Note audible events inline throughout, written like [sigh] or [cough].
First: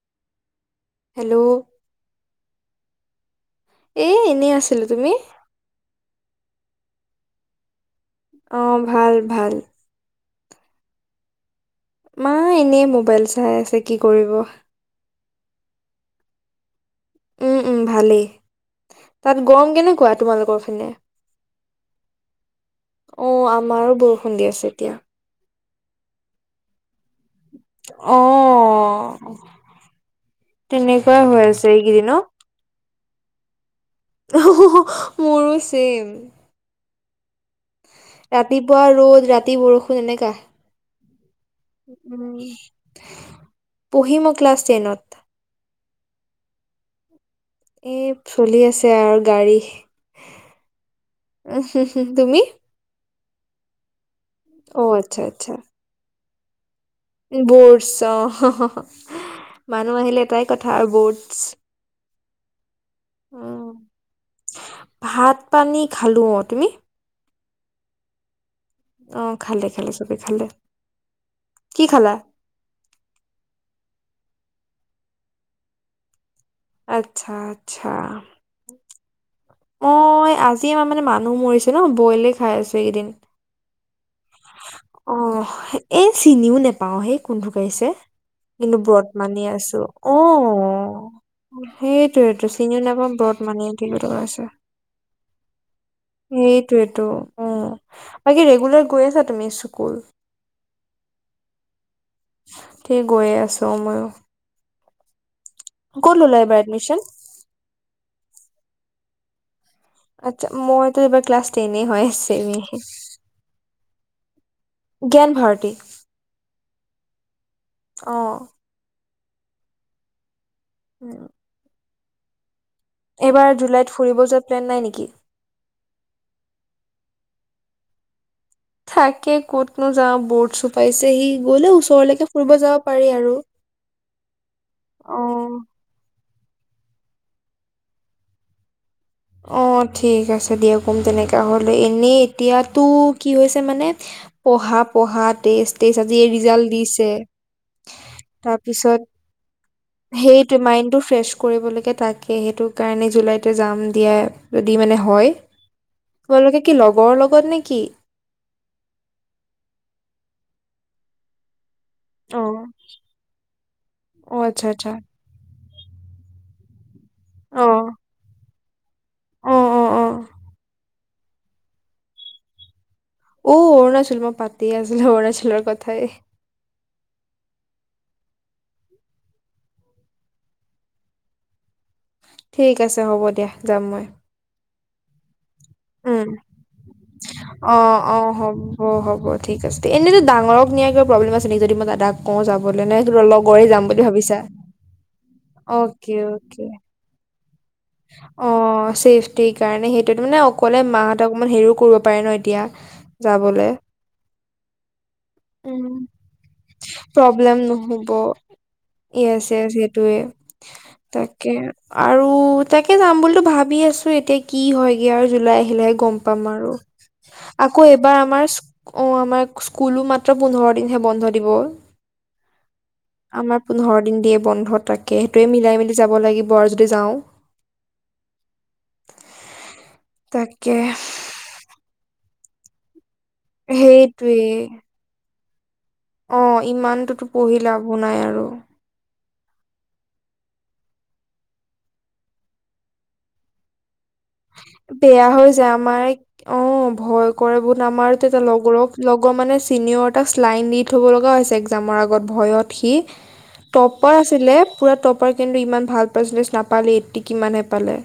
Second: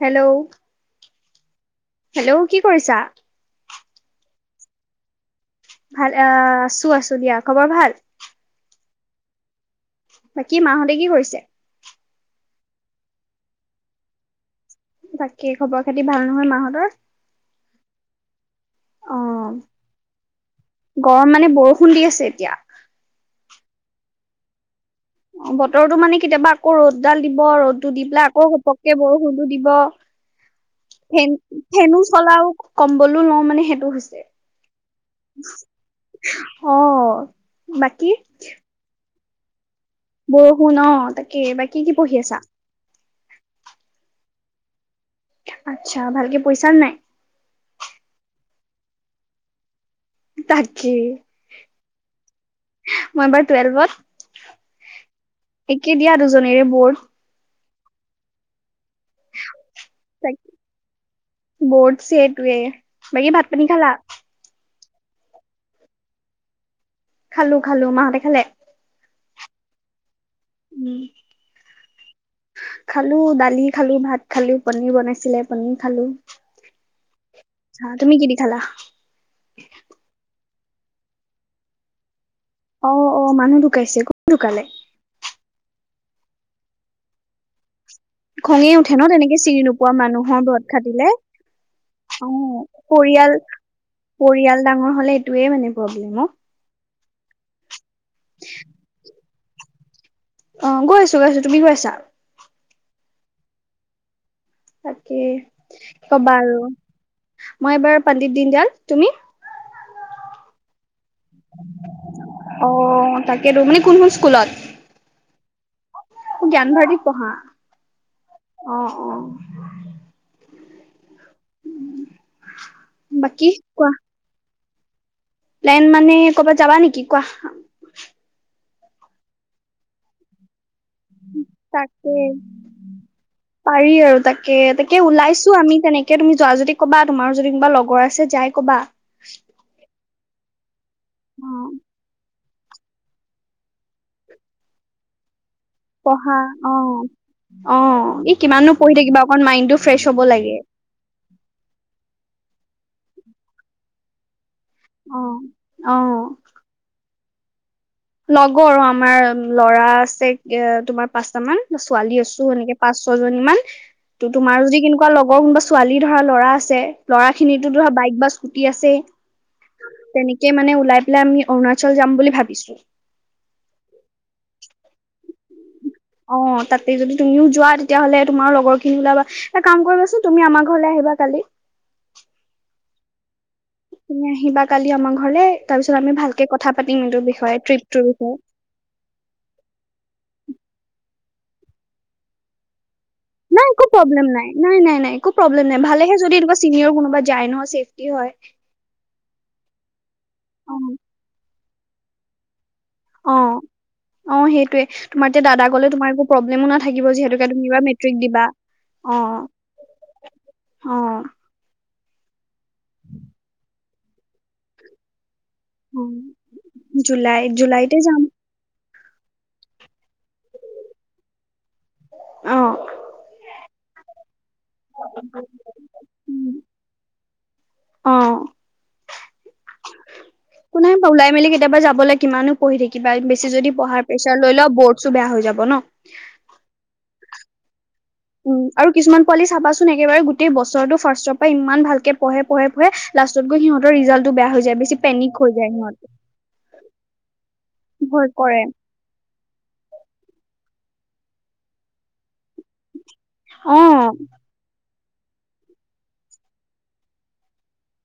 Hello hello hello কি কৰিছা? এহ এনেই আছিলো তুমি? ভাল আহ আছো আছো দিয়া খবৰ ভাল? অহ ভাল ভাল বাকী মাহঁতে কি কৰিছে? মা এনেই মোবাইল চাই আছে কি কৰিব। বাকে খবৰ খাতি ভাল নহয় মাহঁতৰ? উম উম ভালেই। তাত অ' গৰম কেনেকুৱা তোমালোকৰ ফালে? গৰম মানে বৰষুণ দি আছে এতিয়া। অহ আমাৰো বৰষুণ দি আছে এতিয়া। অ বতৰটো মানে কেতিয়াবা আকৌ ৰ'দ ডাল দিব ৰ'দটো দি অ পেলাই আকৌ ঘপককে বৰষুণো দিব, তেনেকুৱাই ফেন হৈ আছে ফেনো এইকেইদিন অ চলাও কম কলো নহ মানে সেটো মোৰো চেম অ' ৰাতিপুৱা ৰ'দ ৰা ৰাতি বৰষুণ এনেকা বৰষুন অহ, তাকে বাকী কি পঢ়ি আছা? পঢ়ি মই ক্লাছ টেইনত। আচ্ছা ভালকে পইচা নাই। এই চলি আছে আৰু গাড়ী। তাকে উ- হ- হ তুমি? মই এ বাৰু টুৱেল্ভত। অহ ', একে দিয়া আৰু। জনেৰে বহৰ্ত [unintelligible] বৰ্ছ অহ ', উহ ', মানুহ আহিলে এটাই কথা বৰ্ডছ টোৱে মাগি ভাত পানী উম খালা। ভাত পানী খালো অহ ', তুমি খালো -খালো মাহঁতে খালে? অহ ', খালে খালে চ। খালে। উম কি খালা? খালো দালি খালো ভাত খালো পনিৰ বনাইছিলে পনিৰ খালো। আচ্ছা- আচ্ছা তুমি কি দি খালা অহ ', আ মানে মানুহ মৰিছে ন বইলেগ। অহ - অহ মানুহ ঢুকাইছে। কোন ঢোকালে অহ ', এই চিনিও নেপাও হেই কোনটোৰ গৈছে। খঙে উঠে ন তেনেকে চিৰি নোপোৱা অ মানুহৰ ব্ৰত খাটিলে অহ সেইটোয়েতো চিনিও ', নাপাওঁ ব্ৰত পৰিয়াল মানি থাকিব লগা হৈছে পৰিয়াল ডাঙৰ হলে এইটয়ে মানে প্ৰব্লেম অহ ', তো অঁহ ', বাকি ৰেগুলাৰ গৈ আছা। এমি স্কুল অহ ', গৈ আছো - গৈ আছো তুমি গৈ আছা? ঠিক গৈয়ে আছোঁ ময়ো। তাকেই ক'ত কবা ল'লা এইবাৰ আৰু এডমিশ্যন মই এবাৰ পণ্ডিত দিনদাল। তুমি? আচ্ছা, মইতো এইবাৰ ক্লাছ টেনে হয় আছে অ তাকেতো মানে কোনখন স্কুলত জ্ঞান ভাৰত। সি জানভাৰি পঢ়া অ অহ - অহ উম', উম', এইবাৰ জুলাইত ফুৰিব যা। ে নাই নেকি লাইন মানে কৰ'বাত যাবা নেকি কোৱা থাকে ক'তনো যাওঁ বৰ্ট চু তাকে পাৰি আৰু পাৰি আৰু তাকে তাকে অ ওলাইছো আমি তেনেকে তুমি যোৱা যদি কবা তোমাৰ যদি কোনোবা লগৰ আছে যাই কবা অঠিক ঠিক আছে দিয়ক কম তেনেককাা অ হ'লে এনেই এতিয়াতো কি হৈছে মানে পঢ়া পঢ়াত তেজ তেজ আজি পঢ়া ৰিজাল্ট অ দিছে অ এই কিমাননো পঢ়ি তাৰপিছত থাকিবা অকন মাইণ্ডটো ফ্ৰেছ হ'ব লাগে। সেইটো মাইণ্ডটো ফ্ৰেছ কৰিবলৈকে তাক স সেইটো কাৰণে জুলাইতে যাম এতিিয়য়াে যদি মানে অ হয় অ তোমালোকে কি লগৰ লগ খবৰ নেকি লগৰ আৰু আমাৰ ল'ৰা আছে এ তোমাৰ পাঁচটাামান ছোৱালী আছো অ এনেকে পাঁচ ছয় জনী ইমান ত' অ', তোমাৰ আচ্ছা, যদি আচ্ছা। কেনেকুৱা লগৰ কোনোবা ছোৱালী ধৰা ল'ৰা আছে ল'ৰা অ', খিনিতো ধৰা বাইক বাছ ফুটি আছে অ', অ', অ'। তেনেকে মানে ওলাই পলে আমি অৰুণাচল যাম বুলি ভাবিছো অ অৰুণাচল মই পাতিয় আছিলো অৰুণাচলৰ কথা ম থেই অ তাতে যদি তুমিও যোৱা তেতিয়াহলে তোমাৰ লগৰ খিনি ওলাবা এটা কাম কৰিবাচোন তুমি আমাৰ ঘৰলৈ আহিবা কালি ঠিক আছে হ'ব দিয়া যাম মই কালিয় মাংসলে উম অ ট্ৰিপটোৰ অ বিষয়ে হ'ব হ'ব ঠিক আছে এনেতো ডাঙৰক নিয়া কিবা প্ৰব্লেম আছে আ যদি মইাক কওঁ যাবলৈ নে লগৰে নাই যাম একো বুলি প্ৰব্লেম ভাবিছা? নাই নাই নাই নাই একো প্ৰব্লেম নাই অ'কে, ভালেহে যদি এা অ'কে। চিনিয়ৰ কোনোবা যায় ন অ চেফটিৰ কাৰণে সেইটো মানে অ অকলে মাহঁত অকমান হেৰি কৰিব পাৰে ন এতিয়া অ যাবলে। অ সেইটোৱে তোমাৰ এতিয়া দাদা উম, কলে তোমাৰ একো প্ৰব্লেমো নাথাকিব যিহেতুকে প্ৰব্লেম তুমিিবা মেট্ৰিক নহ'ব। দিবা অ য়েছ য়েছ সেইটোৱে অ তাকে আৰু তাকে যাম বুলিুলো ভাবি আছো এতিয়া কি হয়গে আৰু জুলাই আহিলেহে অ গম পাম আৰু জুলাই আকৌ জুলাইতে এইবাৰ যাম আমাৰ অঁ আমাৰ স্কুলো মাত্ৰ পোন্ধৰ দিনহে বন্ধ দিব। অ আমাৰ পোন্ধৰ দিন দিয়ে বন্ধ, তাকে সেইটোয়ে মিলাই মিলি যাব লাগিব আৰু যদি যাও। অ' তাকে কোনে বাৰু ওলাই মেলি কেতিয়াবা যাবলৈ কিমানো পঢ়ি থাকি কিবা বেছি যদি পঢ়াৰ প্ৰেছাৰ সেইটোৱে লৈ লওঁ, বৰ্ডছো বেয়া হৈ যাব। ব ন। অ' ইমানটোতো পঢ়ি লাভো নাই। আৰু উম আৰু কিছুমান পোৱালি চাবাচোন একেবাৰে গোটেই বছৰটো ফাৰ্ষ্টৰ পৰা ইমান ভালকে পঢ়ে পঢ়ে- পঢ়ে, লাষ্টত গৈ সিহঁতৰ ৰিজাল্ট বেয়া হৈ যায় আমাৰ অ' ভয় কৰে বহুত আমাৰ ভয় এতিয় কৰে লগৰক লগৰ মানে চিনিয়ৰ এটাক শ্লাইন দি থ'ব লগা হৈছে, এক্জামৰ আগত ভয়ত সি, অ টপাৰ আছিলে, পোৰা টপাৰ, কিন্তু ইমান ভাল পাৰ্চেণ্টেজ নাপালে এইটি কিমান হে পালে।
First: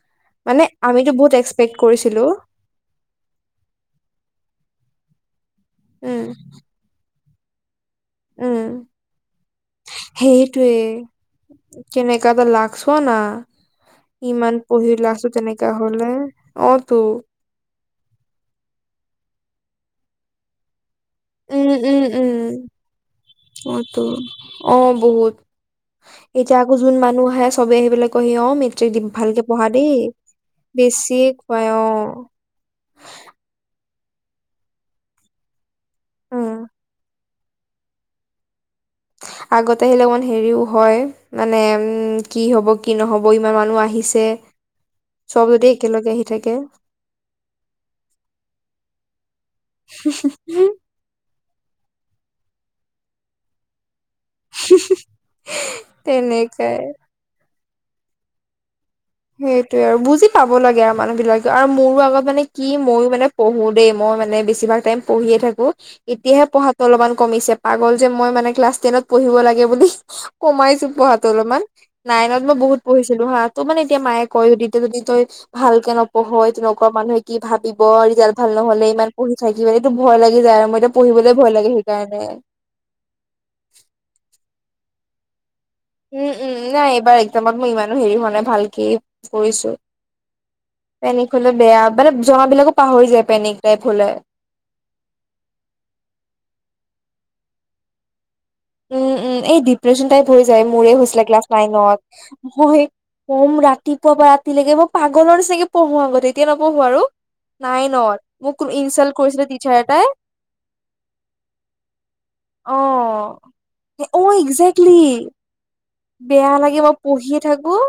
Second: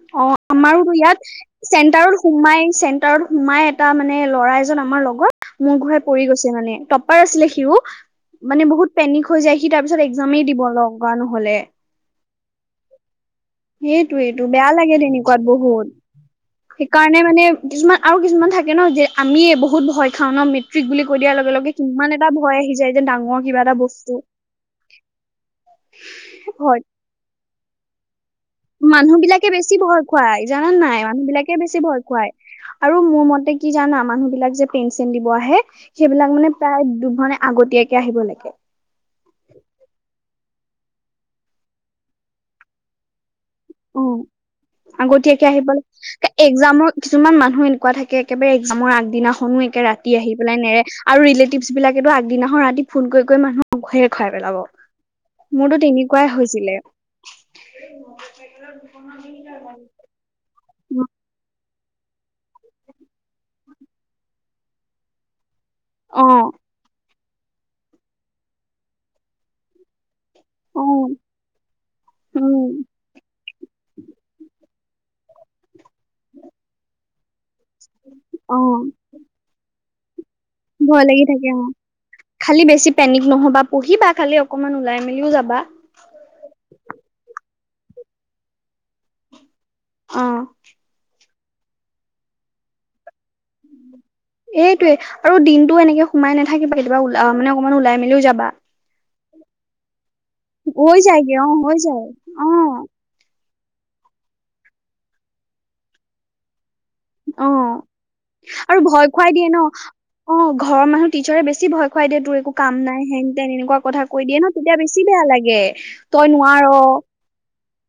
[inaudible] মানে আমাৰোতো আমিতো বহুত ইয়াত এক্সপেক্ট চেণ্টাৰত কৰিছিলো সোমাই চেণ্টাৰত সোমাই এটা মানে ল'ৰা এজন আমাৰ লগ মোৰ ঘূৰাই পৰি উম গৈছে মানে, টপ পাৰ আছিলে সিও। মানে উম বহুত পেনিক হৈ যায় সি তাৰ পিছত এক্জামেই দিব লগা নহ'লে। কাজে লাক চোৱানা। সেইটোয়েইটো বেয়া লাগে তেনেকুৱাত তেনেকা বহুত, হলে অ তো সেইকাৰণে মানে কিছুমান আৰু কিছুমান থাকে ন যে আমিয়ে বহুত বহুত ভয় খাও ন মেট্ৰিক বুলি কৈ দিয়াৰ লগে উম লগে উম- কিমান এটা উম, ভয় আহি যায় যে ডাঙৰ কিবা এটা অ তো বস্তু অ বহুত, এতিয়া আকৌ ভয় যোন মানুহ আহে চবে আহি পেলাই কয়হি অ মেট্ৰিক দি মানুহ ভালকে বিলাকে পঢ়া বেছি দেই ভয় খুৱাই জানা নাই, মানুহ বেছিয়ে বিলাকে কয় বেছি অ ভয় খুৱায় আৰু মোৰ মতে কি জানা মানুহ বিলাক যে পেন ছেন দিব আহে সেইবিলাক উম মানে প্ৰায় দুঘনে আগতীয়াকে আহিব লাগে। আগতে আহিলে অকমান হেৰিও হয় মানে উম কি হ'ব কি নহ'ব ইমান মানুহ অ আহিছে চব আগতীয়াকে যদি আহিিব একেলগে আহি থাকে একজামৰ কিছুমান মানুহ এনেকুৱা থাকে একেবাৰে এক্জামৰ আগদিনাখনো একে ৰাতি আহি পেলাই নেৰে আৰু ৰিলেটিভছ বিলাকেতো আগদিনাখন ৰাতি ফোন কৰি কৰি মানুহ খাই পেলাব, মোৰতো তেনেকুৱাই হৈছিলে। তেনেকাই [inaudible] [inaudible] সেইটোৱে আৰু বুজি পাব লগিয়া আৰু উম, মানুহ বিলাকে আৰু মোৰো আগত মানে কি ময়ো মানে পঢ়ো দেই মই মানে বেছিভাগ টাইম পঢ়িয়ে থাকো অ এতিয়াহে পঢ়াটো অলপমান কমিছে পাগল যে মই মানে ক্লাছ টেনত পঢ়িব লাগে বুলি অ কমাইছো পঢ়াতো অলপমান নাইনত মই বহুত উম পঢ়িছিলো হা ত মানে তইও তেতিয়া যদি তই ভালকে নপঢ়ই তেনেকুৱা মানুহে কি ভাবিব ৰিজাল্ট ভাল অ নহ'লে ইমান পঢ়ি থাকিব মানে ভয় লাগ ভয় লাগি থাকে অ খালি বেছি পেনিক নহবা পহিবা খালি অকমান ওলাই মেলিও যাবা উম উম নাই এইবাৰ একজামৰ মো ইমানো হেৰি হোৱা নাই ভালকে কৰিছো অ পেনিক হলে বেয়া মানে জনাবিলাকো পাহৰি যায় পেনিক টাইপ হলে এইটোৱে আৰু দিনটো এনেকে সোমাই নাথাকিবা কেতিয়াবা ওলা মানে অকমান ওলাই মেলিও যাবা উম উম এই ডিপ্ৰেশচন টাইপ হৈ যায় মোৰে হৈ হৈছিলে যায়গে ক্লাছ অ হৈ নাইনত যায় অ মই কম ৰাতিপুৱা পা ৰাতি লৈকে মই পাগলৰ নিচিনাকে পঢ়ো আগতে এতিয়া ন অ আৰু ভয় ইনচাল্ট খুৱাই কৰিছিলে দিয়ে ন টিচাৰ এটাই অ ঘৰৰ মানুহে টিচাৰে বেছি ভয় খুৱাই দিয়ে তোৰ একো কাম নাই হেঙ অ'। তেন এনেকুৱা কথা কৈ অ', দিয়ে ন তেতিয়া একজেক্টলি বেছি বেয়া লাগে তই নোৱাৰ ওহ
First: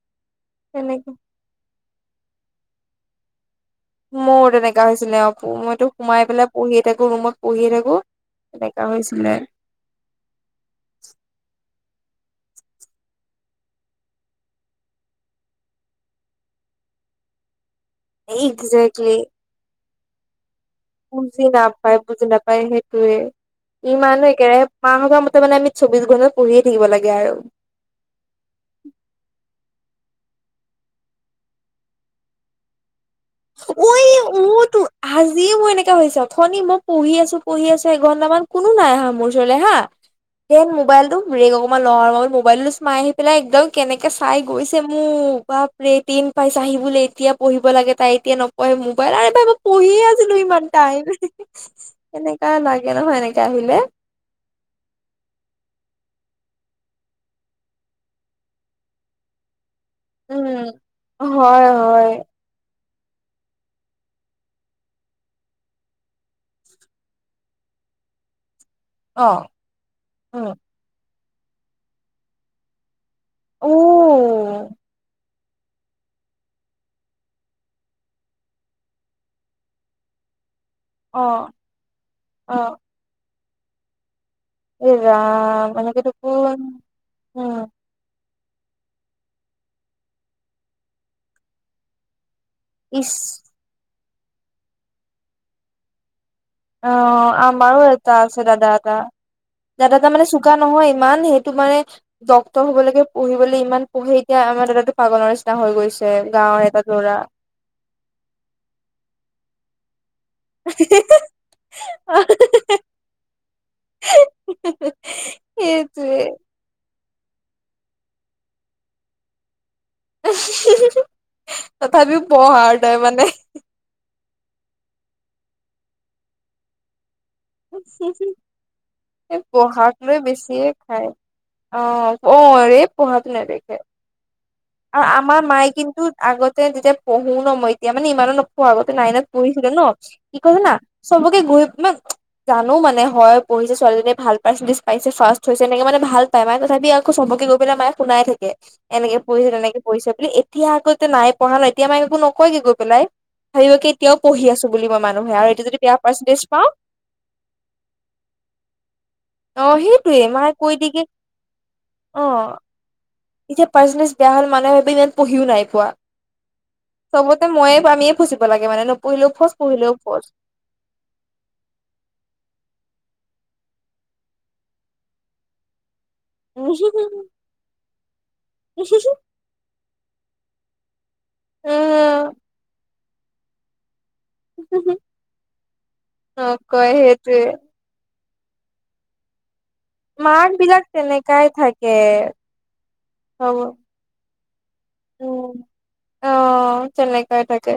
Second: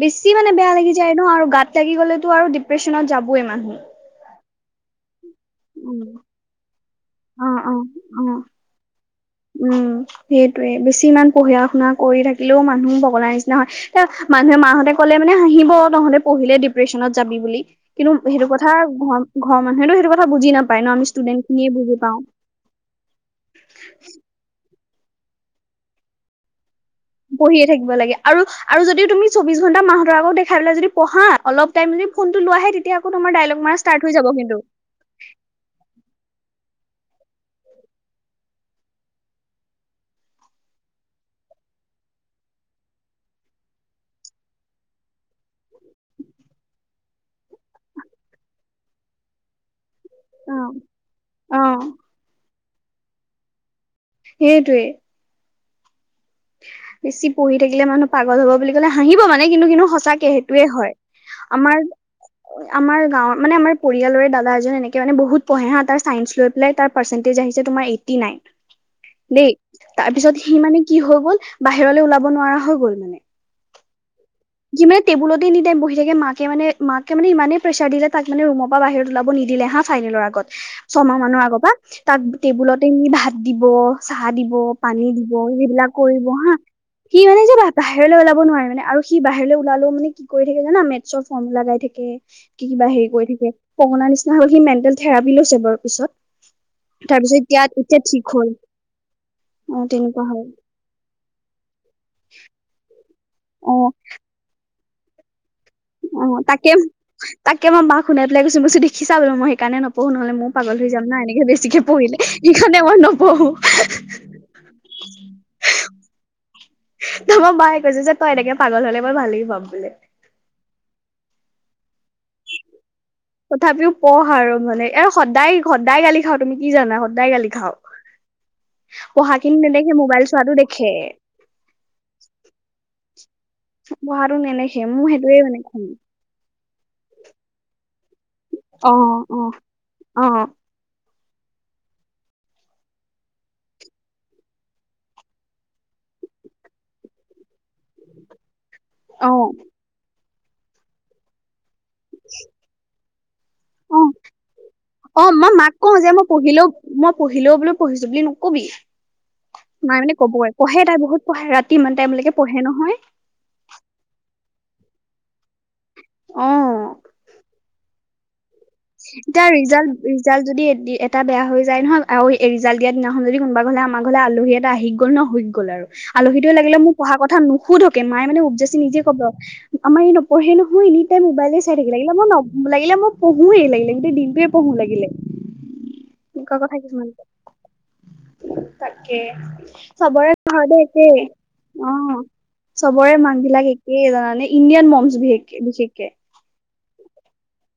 বেছি মানে বেয়া লাগি যায় ন আৰু গাত তাগি গলেতো আৰু ডিপ্ৰেশ্যনত যাবইে মানুহ মোৰ তেনেকা হৈছিলে অ' মইতো উম, সোমাই পেলাই পঢ়িয়ে থাকোঁ, ৰুমত অ', পঢ়িয়ে অ', থাকোঁ, অ', তেনেকা হৈছিলে। উম, সেইটোৱে বেছি ইমান পঢ়ে পঢ়া শুনা কৰি থাকিলেও মানুহ পগলাৰ নিচিনা হয়। এই মানুহে মাহঁতে ক'লে মানে হাঁহিব তহঁতে পঢ়িলে ডিপ্ৰেশ্যনত যাবি বুলি। কিন্তু সেইটো কথা একজেক্টলি ঘৰ ঘৰৰ মানুহেনো এইটো কথা বুজি না বুজি নাপায়, বুজি নাপায়, সেইটোৱে ইমানেই কে মাহঁতৰ মতে মানে আমি চৌব্বিশ ঘণ্টা পঢ়িয়েই পঢ়িয়ে থাকিব লাগে আৰু আৰু যদিও তুমি চৌব্বিশ ঘন্টা মাহঁতৰ আকৌ দেখাই পেলাই যদি পঢ়া অলপ টাইম যদি ফোনটো লোৱাহে সেই তেতিয়া আকৌ তোমাৰ ডাইলগ মাৰা ঐ ষ্টাৰ্ট হৈ যাব ও কিন্তু। তো আজি মোৰ এনেকা হৈছে অথনিৰ মোক পঢ়ি আছোঁ, পঢ়ি আছোঁ, এঘন্টামান কোনো নাই অহা মোৰ ওচৰলৈ হা দেন মোবাইলটো বেৰেক অকনমান লওঁ আৰু মোবাইলটো চে মাই আহি পেলাই একদম কেনেকে চাই গৈছে মোক বাপৰে তিন পাইচা আহিবলৈ এতিয়া পঢ়িব লাগে তাইত এতিয়া নপয়ে মোবাইল, আৰু পঢ়িয়ে বো ইমান অ', টাইম, অ', সেনেকা লাইফ তে নহয় এনেকে আহিলে সেইটোৱেইে। বেছি পঢ়ি থাকিলে মানুহ পাগল হ'ব বুলি ক'লে হাঁহিব মানে কিন্তু কিন্তু সঁচাকে উম, সেইটোয়ে হয়। আমাৰ হয়-হয়। আমাৰ গাঁৱৰ, মানে আমাৰ পৰিালৰে দাদা এজন এনেকে মানে বহুত পঢ়ে হা, তাৰ ছাইন্স লৈ পেলাই তাৰ পাৰ্চেন্টেজ আহিছে তোমাৰ এইটি নাইন অ', দেই, তাৰপিছত উম, সি মানে হৈ গ'ল বাহিৰলৈ ওলাব নোৱাৰা হৈ গ'ল মানে ও যি মানে টেবুলত এনি টাইম বহি থাকে, মাকে মানে মাকে মানে ইমানেই প্ৰেছাৰ দিলে, তাক মানে ৰুমৰ পৰা বাহিৰ ওলাব নিদিলে হা ফাইনেলৰ আগত ছমাহ মানৰ অ', আগৰ পৰা, তাক অ', টেবুলতে নি ভাত দিৱ স' চাহ দিব, এই পানী দিব, ৰাম সেইবিলাক এনেকে কৰিব হা, দেখোন কি মানে উম, যোবা বাহিৰলৈ ওলাব নোৱাৰে মানে আৰু সি বাহিৰলৈ ওলালেও মান কি কৰি থাকে জানা মেথ্ছৰ ফৰ্মুলা গাই থাকে কি কিবা হেৰি ইচ কৰি থাকে, পগলা নিচ নহলে সি মেটেল থেৰাপি লৈছে বাৰু পিছত অঁ তাৰপিছত এতিয়া আমাৰো এতিয়া এটা ঠিক আছে, হ'ল দাদা এটা, অ দাদা এটা তেনেকুৱা মানে হয় চোকা নহয় ইমান, সেইটো মানে ডক্তৰ হবলৈকে পঢ়িবলৈ ইমান পঢ়ে এতিয়া আমাৰ দাদাটো পাগলৰ হৈ গৈছে অঁ গাঁৱৰ তাকে, এটা ল'ৰা। তাকে মই মাক শুনাই পেলাই কৈছো দেখিছা বোলো মই কানে ন পঢ়ো নহলে, মই পাগল হৈ যাম না এনেকে বেছিকে পঢ়িলে, সিখনে মই নপঢ়ো। সেইটোৱে মায়ে কৈছে যে তই এনেকে পাগল হলে মই ভালে পাম বুলে। আহ [inaudible] তথাপিও পৰহ আৰু তয় মানে তথাপিও পঢ় আৰু মানে, এ' সদায় সদায় গালি খাওঁ, তুমি কি জানা সদায় গালি খাওঁ পঢ়া খিনি নেদেখে পঢ়াক লৈ মোবাইল চোৱাটো বেছিয়ে দেখে খায়, অঁ অৰে পহাত নেদেখে। পঢ়াটো নেদেখে আৰু মোৰ সেইটোৱে আমাৰ মানে মায়ে খং। কিন্তু আগত তেতিয়া পহু ন যি এতিয়া মানে ইমানো নোখোৱা আগতে অ', নাইনত অ', পঢ়িছিলে ন, কি অ', কৈ যানা চবকে গৈ-মানে জানোঁ মানে হয় পঢ়িছে, ছোৱালীজনীয়ে ভাল পাৰ্চেণ্টেজ পাইছে, ফাৰষ্ট হৈছে, এনেকে মানে ভাল পায়। মায়ে তথাপি আকৌ চবকে গৈ পেলাই মায়ে শুনাই থাকে। কৰিছে অ', তেনেকে কৰিছে বুলি ঠিয়া আগতে নাই পঢ়া নই এতিয়া মাইক একো নকয়গে গৈ পেলাই। ভাবিব কি অ', এতিয়াও পঢ়ি আছো বুলি মানুহে অ', আৰু মই এতিয়া মাক যদি কওঁ বেয়া যে মই পাৰ্চেন্টেজ পঢ়িলেও, পাওঁ মই পঢ়িলেও বোলো পঢ়িছো বুলি নক'বি। অ মায়ে মানে সেইটোয়ে ক'বয়ে, কৈ পঢ়ে দিয়ে তাই কি বহুত পঢ়ে, ৰাতি ইমান অ টাইমলৈকে পঢ়ে নহয়। এতিয়া পাৰ্চেণ্টেজ বেয়া হ'লে মানুহে ভাবে ইমান পঢ়িও নাই পোৱা। অ'। চবতে ময়ে পামি এতিয়া ৰিজাল্ট-ৰিজাল্ট যদি এটা বেয়া হৈ যায় নহয় আৰু এ', ৰিজাল্ট দিয়া দিনা যদি কোনোবা ঘৰলে আমাৰ ঘৰলে আলহী এটা আহি গ'ল নহয় হৈ গল আৰু। আলহীটোৱে উম লাগিলে মোক পঢ়া কথা নুসুধকে মায়ে মানে উপজাচি নিজে কব আমাৰ ই নপঢ়েই নহয় এনি তাই মোবাইলেই চাই থাকে। লাগিলে মই নপ, লাগিলে মই মোৰ এই লাগিলে দিনটোয়ে পঢ়োঁ লাগিলে, এনেকুৱা কথা নকয় কিছুমান সেইটোৱে ক তাকে। চবৰে মাক ঘৰতে বিলাক একে, তেনেকাই থাকে অ চবৰে হ'ব মাকবিলাক একে জানানে। ইণ্ডিয়ান মম্‌ছ উম বিশেষকে-বিশেষকে। অ তেনেকাই থাকে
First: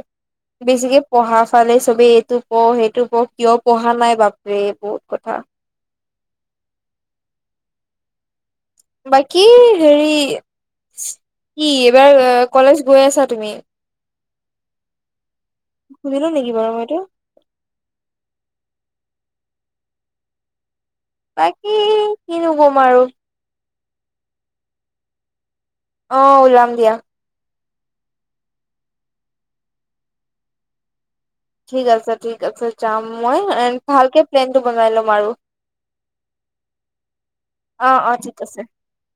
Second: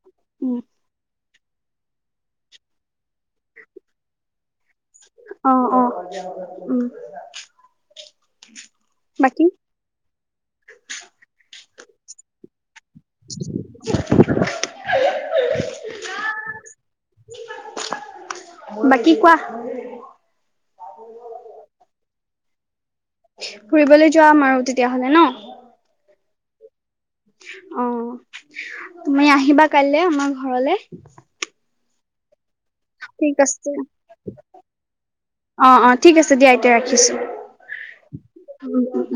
বেছিকে পঢ়া ফালে চবেই, এইটো পঢ় সেইটো পঢ় কিয় পঢ়া নাই বাপ [unintelligible] অ', অ'। উম'। বাকী হেৰি [inaudible] কি এইবাৰ কলেজ গৈ আছা তুমি? শুনি লওঁ নেকি বাৰু মই এইটো? [inaudible] বাকী কিনো কম আৰু? ফুৰিবলৈ যাম আৰু তেতিয়াহ'লে ন? অ', উলাম দিয়া। উম, তুমি আহিবা কাইলে আমাৰ ঘৰলে? ঠিক আছে ঠিক তাৰ পিচত যাম ঠিক মই এ আছে ভালকে প্লেনটো বনাই ল'ম আৰু অ অ ঠিক আছে দিয়া এতিয়া ৰাখিছো অ অ ঠিক আছে। উম উম উম